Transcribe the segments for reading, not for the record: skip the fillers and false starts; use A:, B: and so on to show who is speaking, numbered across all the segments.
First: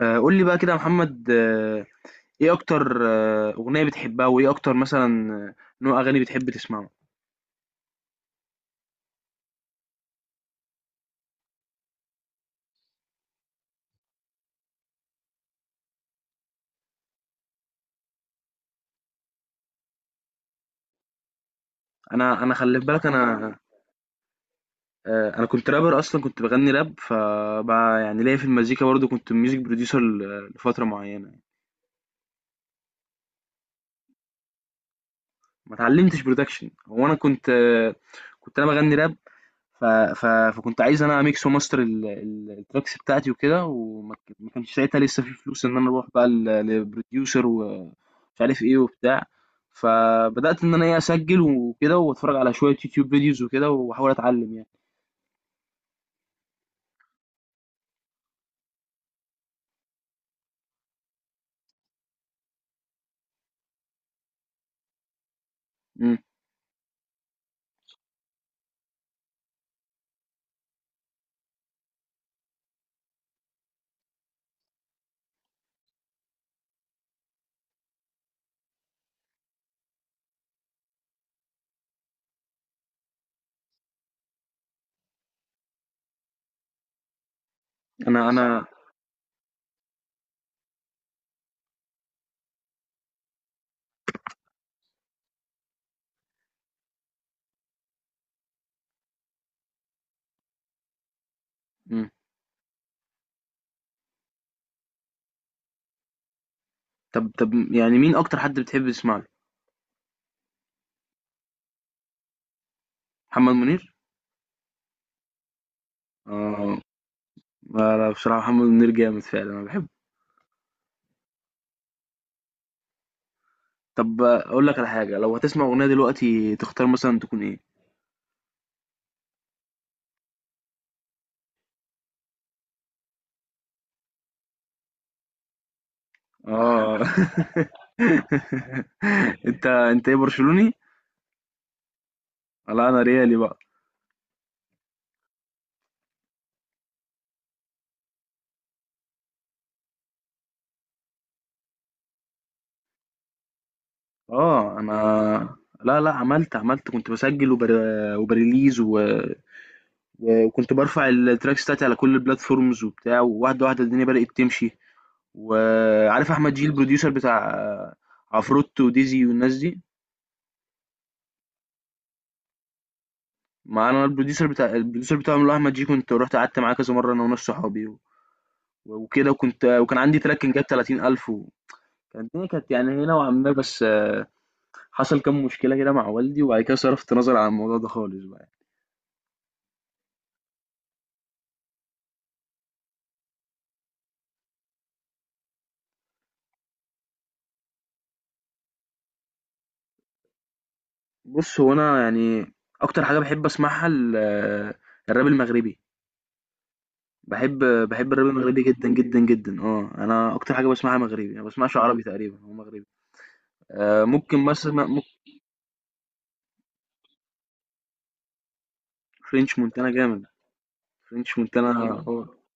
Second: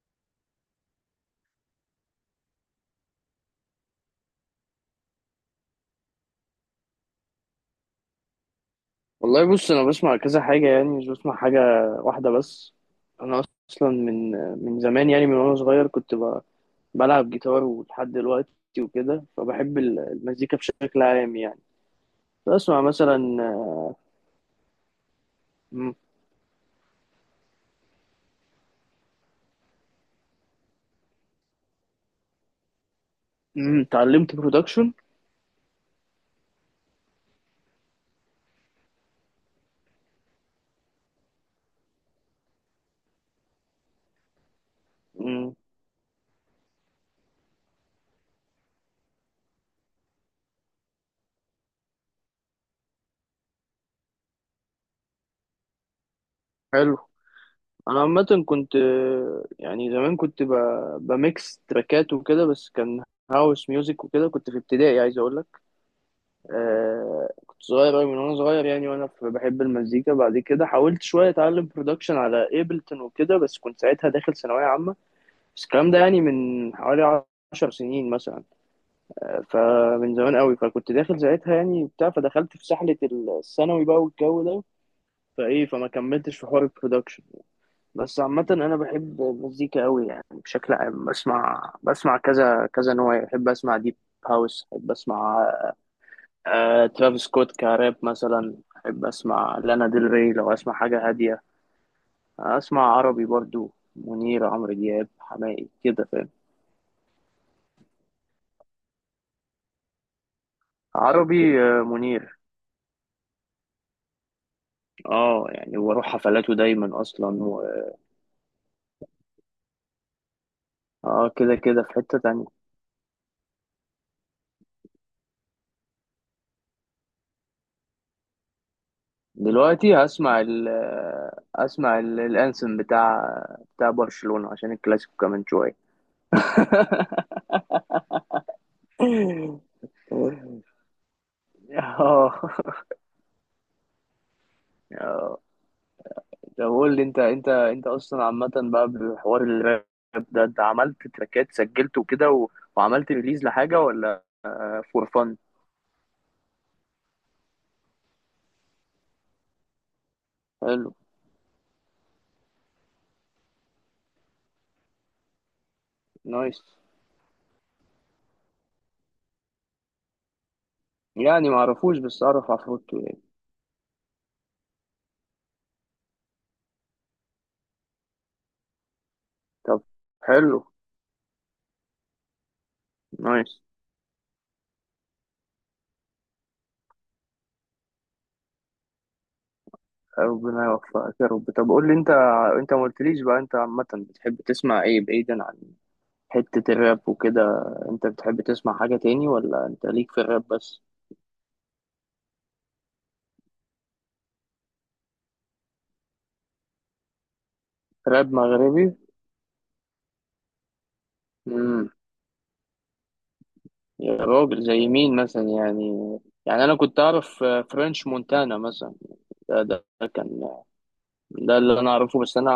A: قول لي بقى كده يا محمد، ايه اكتر، اغنيه بتحبها، وايه اكتر مثلا، نوع اغاني بتحب تسمعه.
B: والله بص انا بسمع كذا حاجه، يعني مش بسمع حاجه واحده بس. انا اصلا من زمان، يعني من وانا صغير كنت بلعب جيتار ولحد دلوقتي وكده، فبحب المزيكا بشكل عام، يعني
A: انا خلي
B: بسمع
A: بالك،
B: مثلا.
A: انا كنت
B: م-
A: رابر، اصلا كنت بغني راب، فبقى يعني ليا في المزيكا برضو، كنت ميوزك بروديوسر لفتره معينه.
B: اتعلمت برودكشن؟
A: ما اتعلمتش برودكشن. هو انا كنت، كنت انا بغني راب. ف... فكنت عايز انا اميكس وماستر التراكس بتاعتي وكده، وما ك- ما كانش ساعتها لسه في فلوس ان انا اروح بقى لبروديوسر ومش عارف ايه وبتاع. فبدات ان انا ايه اسجل وكده واتفرج على شويه يوتيوب فيديوز وكده واحاول اتعلم يعني.
B: حلو. انا عامه كنت، يعني زمان، كنت بميكس تراكات وكده، بس كان هاوس ميوزك وكده. كنت في ابتدائي، عايز اقول لك.
A: امم
B: كنت صغير أوي، من وأنا صغير يعني، وأنا بحب المزيكا. بعد كده حاولت شوية أتعلم برودكشن على إيبلتون وكده، بس كنت ساعتها داخل ثانوية عامة، بس الكلام ده يعني من حوالي 10 سنين مثلا. فمن زمان أوي، فكنت داخل ساعتها يعني بتاع، فدخلت في سحلة الثانوي بقى والجو ده، فإيه فما كملتش في حوار البرودكشن. بس
A: انا
B: عامة
A: انا
B: أنا بحب المزيكا أوي، يعني بشكل عام بسمع كذا كذا نوع يعني. بحب أسمع ديب هاوس، بحب أسمع ترافيس سكوت كراب مثلا، أحب أسمع لانا ديل ري لو أسمع حاجة هادية،
A: امم
B: أسمع عربي برضو، منير، عمرو دياب، حماقي، كده فاهم.
A: طب طب، يعني مين اكتر حد بتحب تسمع له؟
B: عربي منير.
A: محمد منير.
B: اه يعني واروح حفلاته
A: اه.
B: دايما اصلا
A: لا لا، بصراحه محمد منير جامد فعلا، انا بحبه.
B: اه كده كده في حتة تانية.
A: طب اقول لك على حاجه، لو هتسمع اغنيه دلوقتي تختار مثلا تكون ايه؟
B: دلوقتي هسمع ال آه، اسمع الانسم بتاع برشلونة، عشان الكلاسيكو كمان شوية.
A: اه انت ايه، برشلوني؟
B: اه.
A: لا انا ريالي بقى.
B: طب قول لي، انت انت اصلا عامه بقى بحوار الراب ده، انت عملت تراكات سجلت وكده وعملت ريليز لحاجه ولا؟
A: اه انا.
B: فور فن.
A: لا لا، عملت، كنت بسجل وبريليز، وكنت
B: حلو.
A: برفع التراكس بتاعتي على كل البلاتفورمز وبتاع، وواحده واحده الدنيا بدأت تمشي. وعارف احمد
B: نايس.
A: جيل، البروديوسر بتاع عفروتو وديزي والناس دي.
B: يعني ما اعرفوش بس اعرف عفروتو يعني.
A: ما انا البروديوسر بتاعهم اللي هو احمد جيل، كنت رحت قعدت معاه كذا مره انا وناس صحابي وكده.
B: طب
A: وكان عندي تراك كان جاب
B: حلو.
A: 30000. الدنيا كانت يعني هنا نوعا ما،
B: نايس.
A: بس، حصل كام مشكلة كده مع والدي، وبعد كده صرفت نظر عن الموضوع ده خالص بقى.
B: ربنا يوفقك يا رب. طب قول لي انت ما قلتليش بقى، انت عامه بتحب تسمع ايه بعيدا عن حته الراب وكده؟ انت بتحب تسمع حاجه تاني ولا انت ليك في الراب بس؟
A: بص هو أنا يعني أكتر حاجة بحب أسمعها الراب المغربي. بحب بحب الراب
B: راب
A: المغربي
B: مغربي.
A: جدا جدا جدا. اه، انا اكتر حاجه بسمعها مغربي، انا بسمعش
B: مم.
A: عربي تقريبا، هو مغربي. آه،
B: يا
A: ممكن
B: راجل،
A: مثلا
B: زي
A: ممكن.
B: مين مثلا يعني؟ يعني انا كنت اعرف فرنش مونتانا مثلا.
A: فرنش
B: ده, ده
A: مونتانا
B: ده
A: جامد.
B: كان،
A: فرنش
B: ده
A: مونتانا.
B: اللي انا اعرفه، بس انا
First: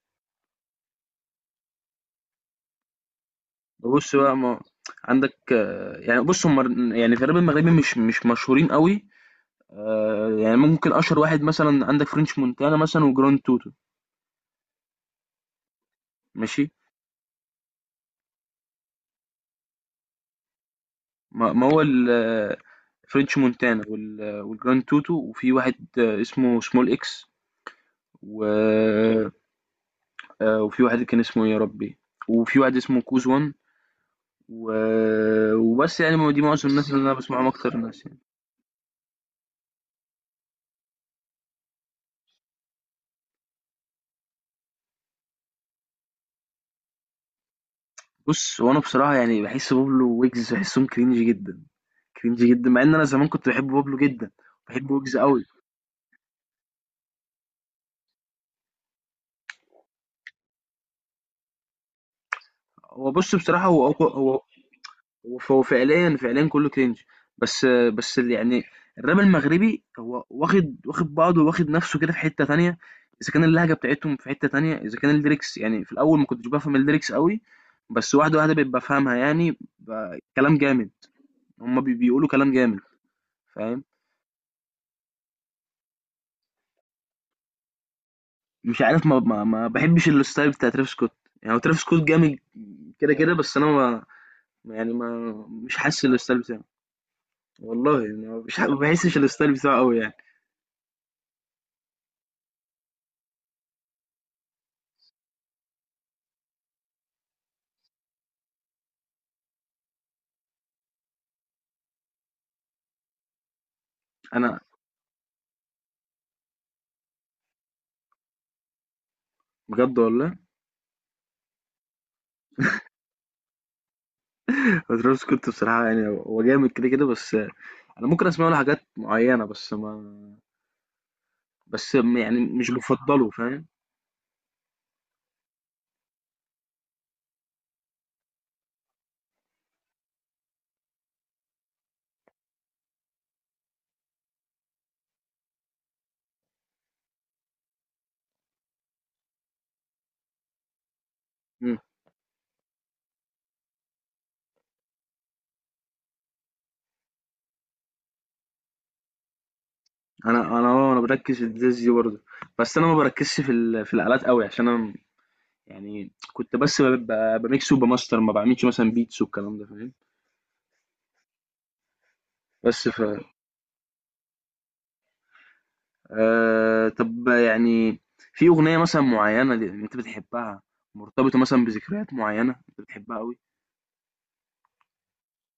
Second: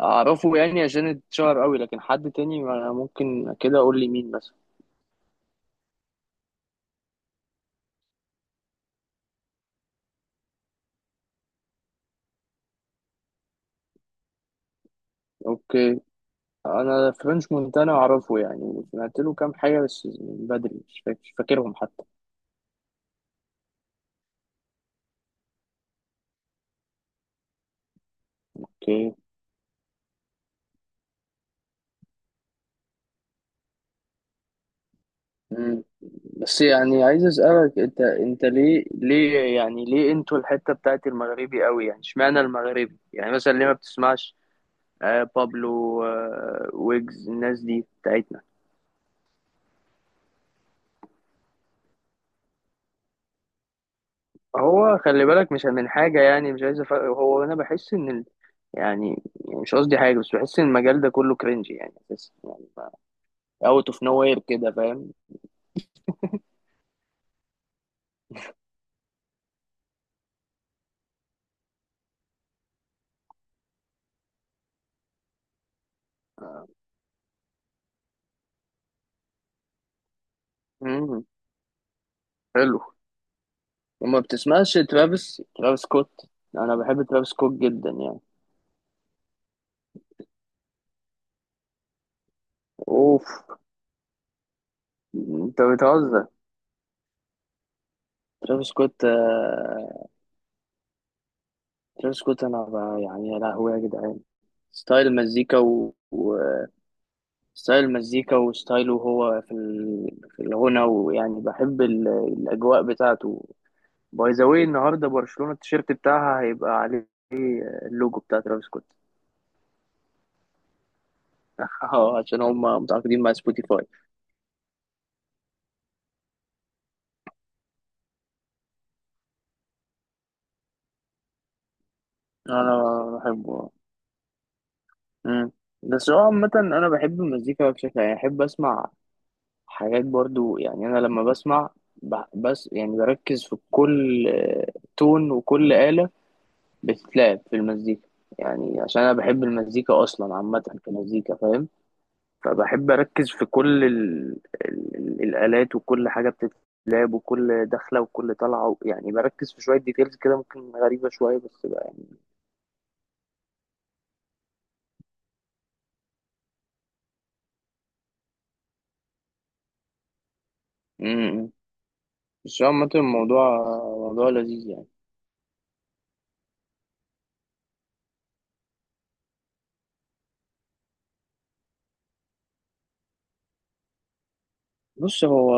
B: اعرفه يعني عشان اتشهر قوي، لكن حد تاني ممكن كده اقول لي
A: بص
B: مين
A: بقى،
B: مثلا.
A: ما عندك، يعني بص، هم يعني في الراب المغربي مش مشهورين قوي. يعني ممكن أشهر واحد مثلا عندك فرنش مونتانا مثلا، وجراند توتو.
B: اوكي.
A: ماشي.
B: انا فرنش مونتانا اعرفه، يعني سمعت له كام حاجه بس من بدري، مش
A: ما
B: فاكرهم
A: هو
B: حتى.
A: فرنش مونتانا والجراند توتو، وفي واحد، اسمه سمول اكس و...
B: اوكي.
A: وفي واحد كان اسمه إيه يا ربي، وفي واحد اسمه كوز وان و...
B: مم.
A: وبس يعني، دي
B: بس
A: معظم الناس اللي
B: يعني
A: انا
B: عايز
A: بسمعهم اكتر
B: اسالك انت
A: الناس يعني.
B: انت ليه يعني، ليه انتوا الحته بتاعت المغربي قوي يعني؟ اشمعنى المغربي يعني مثلا؟ ليه ما بتسمعش بابلو، ويجز، الناس دي بتاعتنا؟
A: بص، وانا بصراحه يعني بحس بابلو ويجز بحسهم كرينج جدا، كرينج جدا، مع ان انا زمان كنت بحب بابلو جدا. بحب
B: هو
A: ويجز
B: خلي
A: قوي.
B: بالك مش من حاجة يعني، مش عايز هو أنا بحس إن يعني مش قصدي حاجة، بس بحس إن المجال ده كله كرنج يعني، بس يعني
A: هو بص بصراحه هو
B: أوت أوف نو وير
A: هو،
B: كده، فاهم؟
A: وهو فعليا فعليا كله كرنج. بس بس اللي يعني، الراب المغربي هو واخد بعضه، واخد نفسه كده في حتة تانية. اذا كان اللهجة بتاعتهم في حتة تانية، اذا كان الليركس، يعني في الاول ما كنتش بفهم الليركس قوي، بس واحدة واحدة بقيت بفهمها يعني، كلام جامد.
B: مم.
A: هما بيقولوا كلام
B: حلو.
A: جامد. فاهم؟
B: وما بتسمعش ترافيس سكوت؟ أنا بحب ترافيس سكوت جدا يعني.
A: مش عارف، ما بحبش الستايل بتاع ترافيس سكوت. يعني هو ترافيس سكوت جامد كده كده، بس
B: أوف.
A: انا ما، يعني ما
B: أنت
A: مش حاسس
B: بتهزر.
A: الستايل بتاعه. والله يعني، ما مش
B: ترافيس
A: ما
B: سكوت
A: بحسش الستايل بتاعه قوي يعني.
B: ترافيس سكوت، أنا يعني يا لهوي يا جدعان، ستايل مزيكا ستايل المزيكا وستايله، هو في الغنى، ويعني بحب الأجواء بتاعته. باي ذا
A: انا
B: واي، النهاردة برشلونة التيشيرت بتاعها هيبقى عليه اللوجو بتاع ترافيس سكوت.
A: بجد والله،
B: اه، عشان هم متعاقدين مع سبوتيفاي.
A: ترافيس سكوت بصراحة يعني هو جامد كده كده، بس أنا ممكن أسمع له حاجات معينة، بس ما بس م- يعني مش
B: أنا
A: بفضله. فاهم؟
B: بحبه. مم. بس هو عامة أنا بحب المزيكا بشكل يعني، أحب أسمع حاجات برضو يعني. أنا لما بسمع بس يعني بركز في كل تون وكل آلة بتتلعب في المزيكا، يعني عشان انا بحب المزيكا اصلا عامه كمزيكا، فاهم؟
A: مم.
B: فبحب اركز في كل ال... الالات، وكل حاجه بتتلعب، وكل دخله وكل طلعه يعني بركز في شويه ديتيلز كده، ممكن
A: أنا
B: غريبه شويه
A: بركز في
B: بس
A: الجاز
B: بقى
A: دي
B: يعني.
A: برضه، بس أنا ما بركزش في الآلات قوي، عشان أنا يعني كنت بس بميكس وبماستر، ما بعملش مثلا بيتس والكلام ده. فاهم؟
B: امم بس هو
A: بس،
B: عامه، الموضوع موضوع لذيذ يعني.
A: طب يعني، في أغنية مثلا معينة، أنت بتحبها، مرتبطة مثلا بذكريات معينة أنت بتحبها قوي.
B: بص هو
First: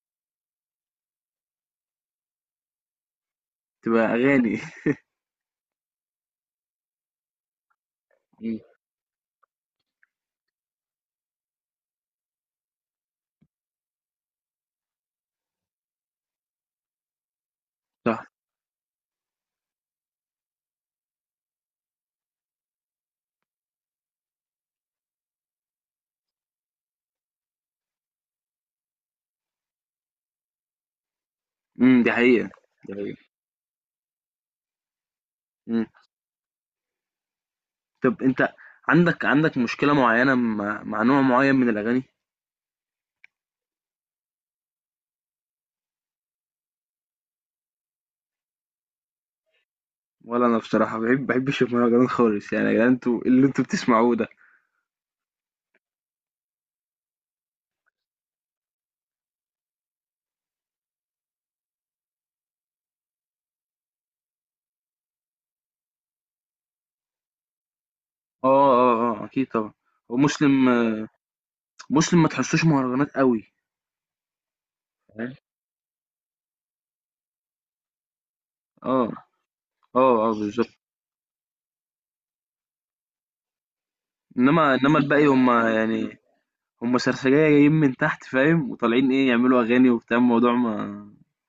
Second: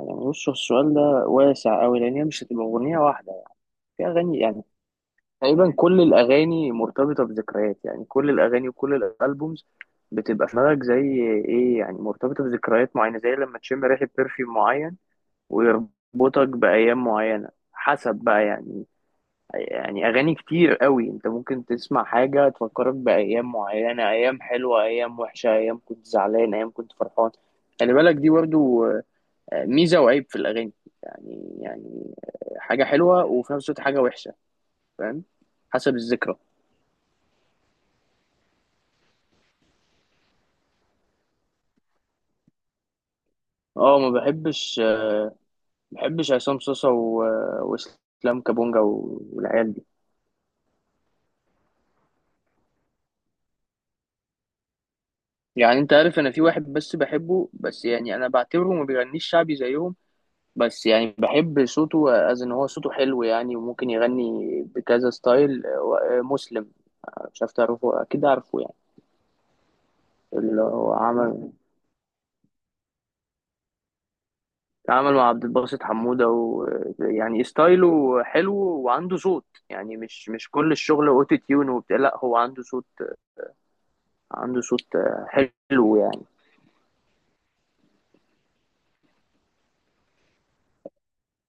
B: بص هو السؤال ده واسع قوي، لان هي مش هتبقى اغنيه واحده،
A: تبقى
B: في اغاني
A: أغاني
B: يعني. تقريبا كل الأغاني مرتبطة بذكريات يعني، كل
A: مم.
B: الأغاني وكل الألبومز بتبقى في دماغك زي إيه يعني، مرتبطة بذكريات معينة، زي لما تشم ريحة برفيوم معين ويربطك بأيام معينة، حسب
A: صح.
B: بقى يعني. يعني أغاني كتير قوي أنت ممكن تسمع حاجة تفكرك بأيام معينة، أيام حلوة، أيام وحشة، أيام كنت زعلان، أيام كنت فرحان. خلي بالك دي برضو ميزة وعيب في الأغاني يعني
A: دي
B: يعني
A: حقيقة.
B: حاجة حلوة وفي نفس الوقت حاجة وحشة، فاهم؟
A: إمم.
B: حسب الذكرى.
A: طب أنت، عندك مشكلة معيّنة، مع نوع معيّن من الأغاني؟
B: اه، ما بحبش عصام صاصا واسلام كابونجا والعيال دي.
A: ولا أنا بصراحة، ما باحبش المهرجانات خالص، يعني يا جدعان، أنتم إيه اللي أنتم بتسمعوه ده؟
B: يعني انت عارف، انا في واحد بس بحبه، بس يعني انا بعتبره ما بيغنيش شعبي زيهم، بس يعني بحب صوته، از ان هو صوته حلو يعني، وممكن يغني بكذا ستايل مسلم. مش عارف تعرفه، اكيد عارفه
A: آه،
B: يعني.
A: آه، آه، أكيد طبعًا. هو
B: اللي
A: مسلم.
B: هو عمل
A: مسلم ما تحسّوش مهرجانات أوي،
B: عمل مع
A: فاهم؟
B: عبد الباسط حمودة، ويعني ستايله حلو
A: آه،
B: وعنده صوت، يعني
A: آه،
B: مش
A: آه،
B: مش
A: بالضبط.
B: كل الشغل اوتو تيون وبتاع. لا، هو عنده صوت
A: إنّما الباقي، هم
B: حلو
A: يعني
B: يعني.
A: هم سرسجية جايين من تحت، فاهم، وطالعين إيه، يعملوا أغاني وبتاع، الموضوع ما.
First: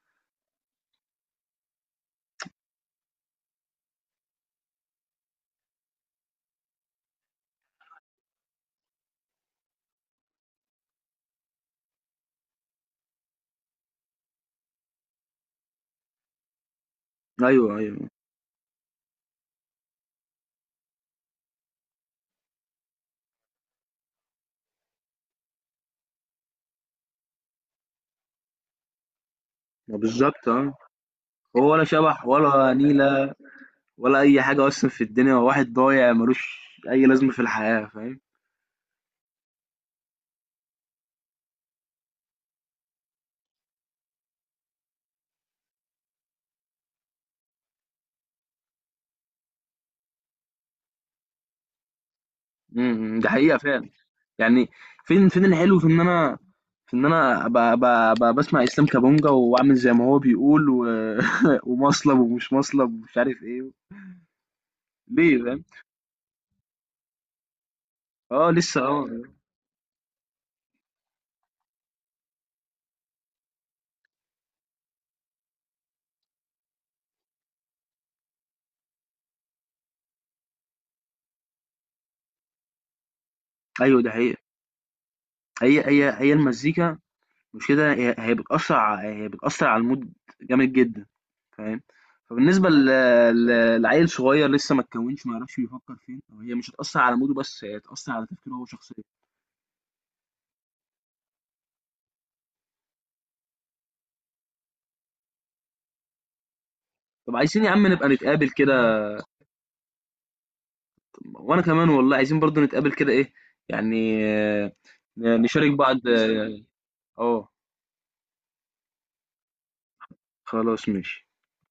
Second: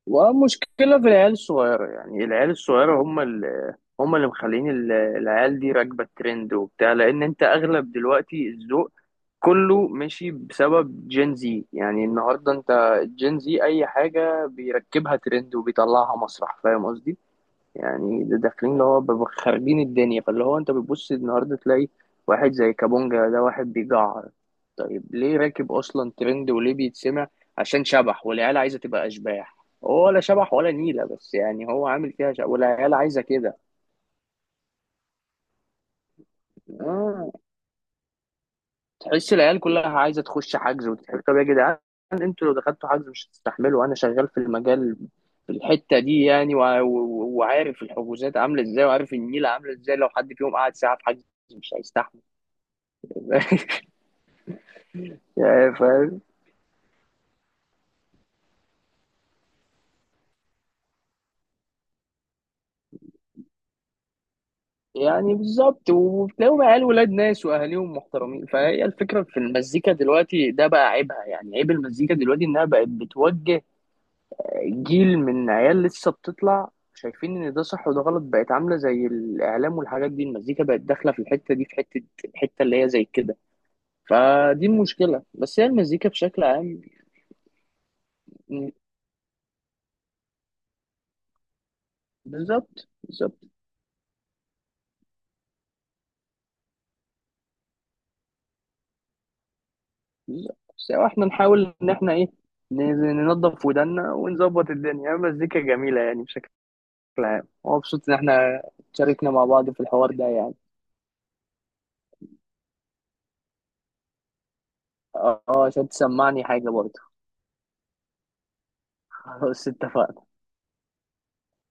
B: ومشكلة في العيال الصغيرة، يعني العيال الصغيرة هم اللي مخلين العيال دي راكبة الترند وبتاع. لأن أنت أغلب دلوقتي الذوق كله ماشي بسبب جين زي، يعني النهاردة أنت جين زي أي حاجة بيركبها ترند وبيطلعها مسرح، فاهم قصدي؟
A: أيوه، أيوه.
B: يعني ده داخلين اللي هو بيبقوا خاربين الدنيا. فاللي هو انت بتبص النهارده تلاقي واحد زي كابونجا ده، واحد بيجعر. طيب ليه راكب اصلا ترند وليه بيتسمع؟ عشان شبح، والعيال عايزه تبقى اشباح.
A: ما
B: هو ولا
A: بالضبط،
B: شبح ولا
A: آه.
B: نيله، بس يعني
A: هو ولا
B: هو عامل
A: شبح
B: فيها شبح،
A: ولا
B: والعيال عايزه
A: نيلة،
B: كده.
A: ولا أي حاجة أصلًا في الدنيا، هو واحد ضايع مالوش أي لازمة
B: آه.
A: في الحياة، فاهم؟
B: تحس العيال كلها عايزه تخش حجز وتتحرك. طب يا جدعان، انتوا لو دخلتوا حجز مش هتستحملوا. انا شغال في المجال، في الحته دي يعني، وعارف الحجوزات عامله ازاي، وعارف النيله عامله ازاي. لو حد فيهم قعد ساعه في حجز مش هيستحمل.
A: إمم، إمم، دي حقيقة فعلًا. يعني، فين
B: يعني
A: الحلو، في إن
B: فاهم
A: أنا، في إن أنا أبقى باسمع إسلام كابونجا، وأعمل زي ما هو بيقول، و ومصلب ومش مصلب، ومش عارف إيه.
B: يعني.
A: ليه فاهم؟
B: بالظبط. وبتلاقيهم عيال ولاد ناس واهاليهم محترمين.
A: لسه
B: فهي
A: آه،
B: الفكره في المزيكا دلوقتي ده بقى عيبها، يعني عيب المزيكا دلوقتي انها بقت بتوجه جيل من عيال لسه بتطلع شايفين ان ده صح وده غلط. بقت عامله زي الاعلام والحاجات دي، المزيكا بقت داخله في الحته دي، في حته الحته اللي هي زي كده.
A: أيوه دي حقيقة.
B: فدي المشكله، بس هي المزيكا
A: هي
B: بشكل عام.
A: المزيكا، مش كده؟ هي بتأثر على المود جامد جدا، فاهم؟ فبالنسبة
B: بالظبط بالظبط.
A: لعيل صغير لسه ما اتكونش، ما يعرفش بيفكر فين، هي مش هتأثر على موده، بس هي هتأثر على تفكيره هو شخصيا.
B: لا، بس احنا نحاول ان احنا ايه، ننظف ودنا ونظبط الدنيا. مزيكا جميلة يعني بشكل
A: طب
B: عام.
A: عايزين يا عم
B: مبسوط
A: نبقى
B: ان
A: نتقابل
B: احنا
A: كده؟
B: شاركنا مع بعض في الحوار ده يعني.
A: وانا كمان والله، عايزين برضو نتقابل كده، ايه يعني،
B: اه
A: نشارك
B: عشان
A: بعض
B: تسمعني حاجة برضه.
A: آه،
B: خلاص اتفقنا.
A: خلاص ماشي.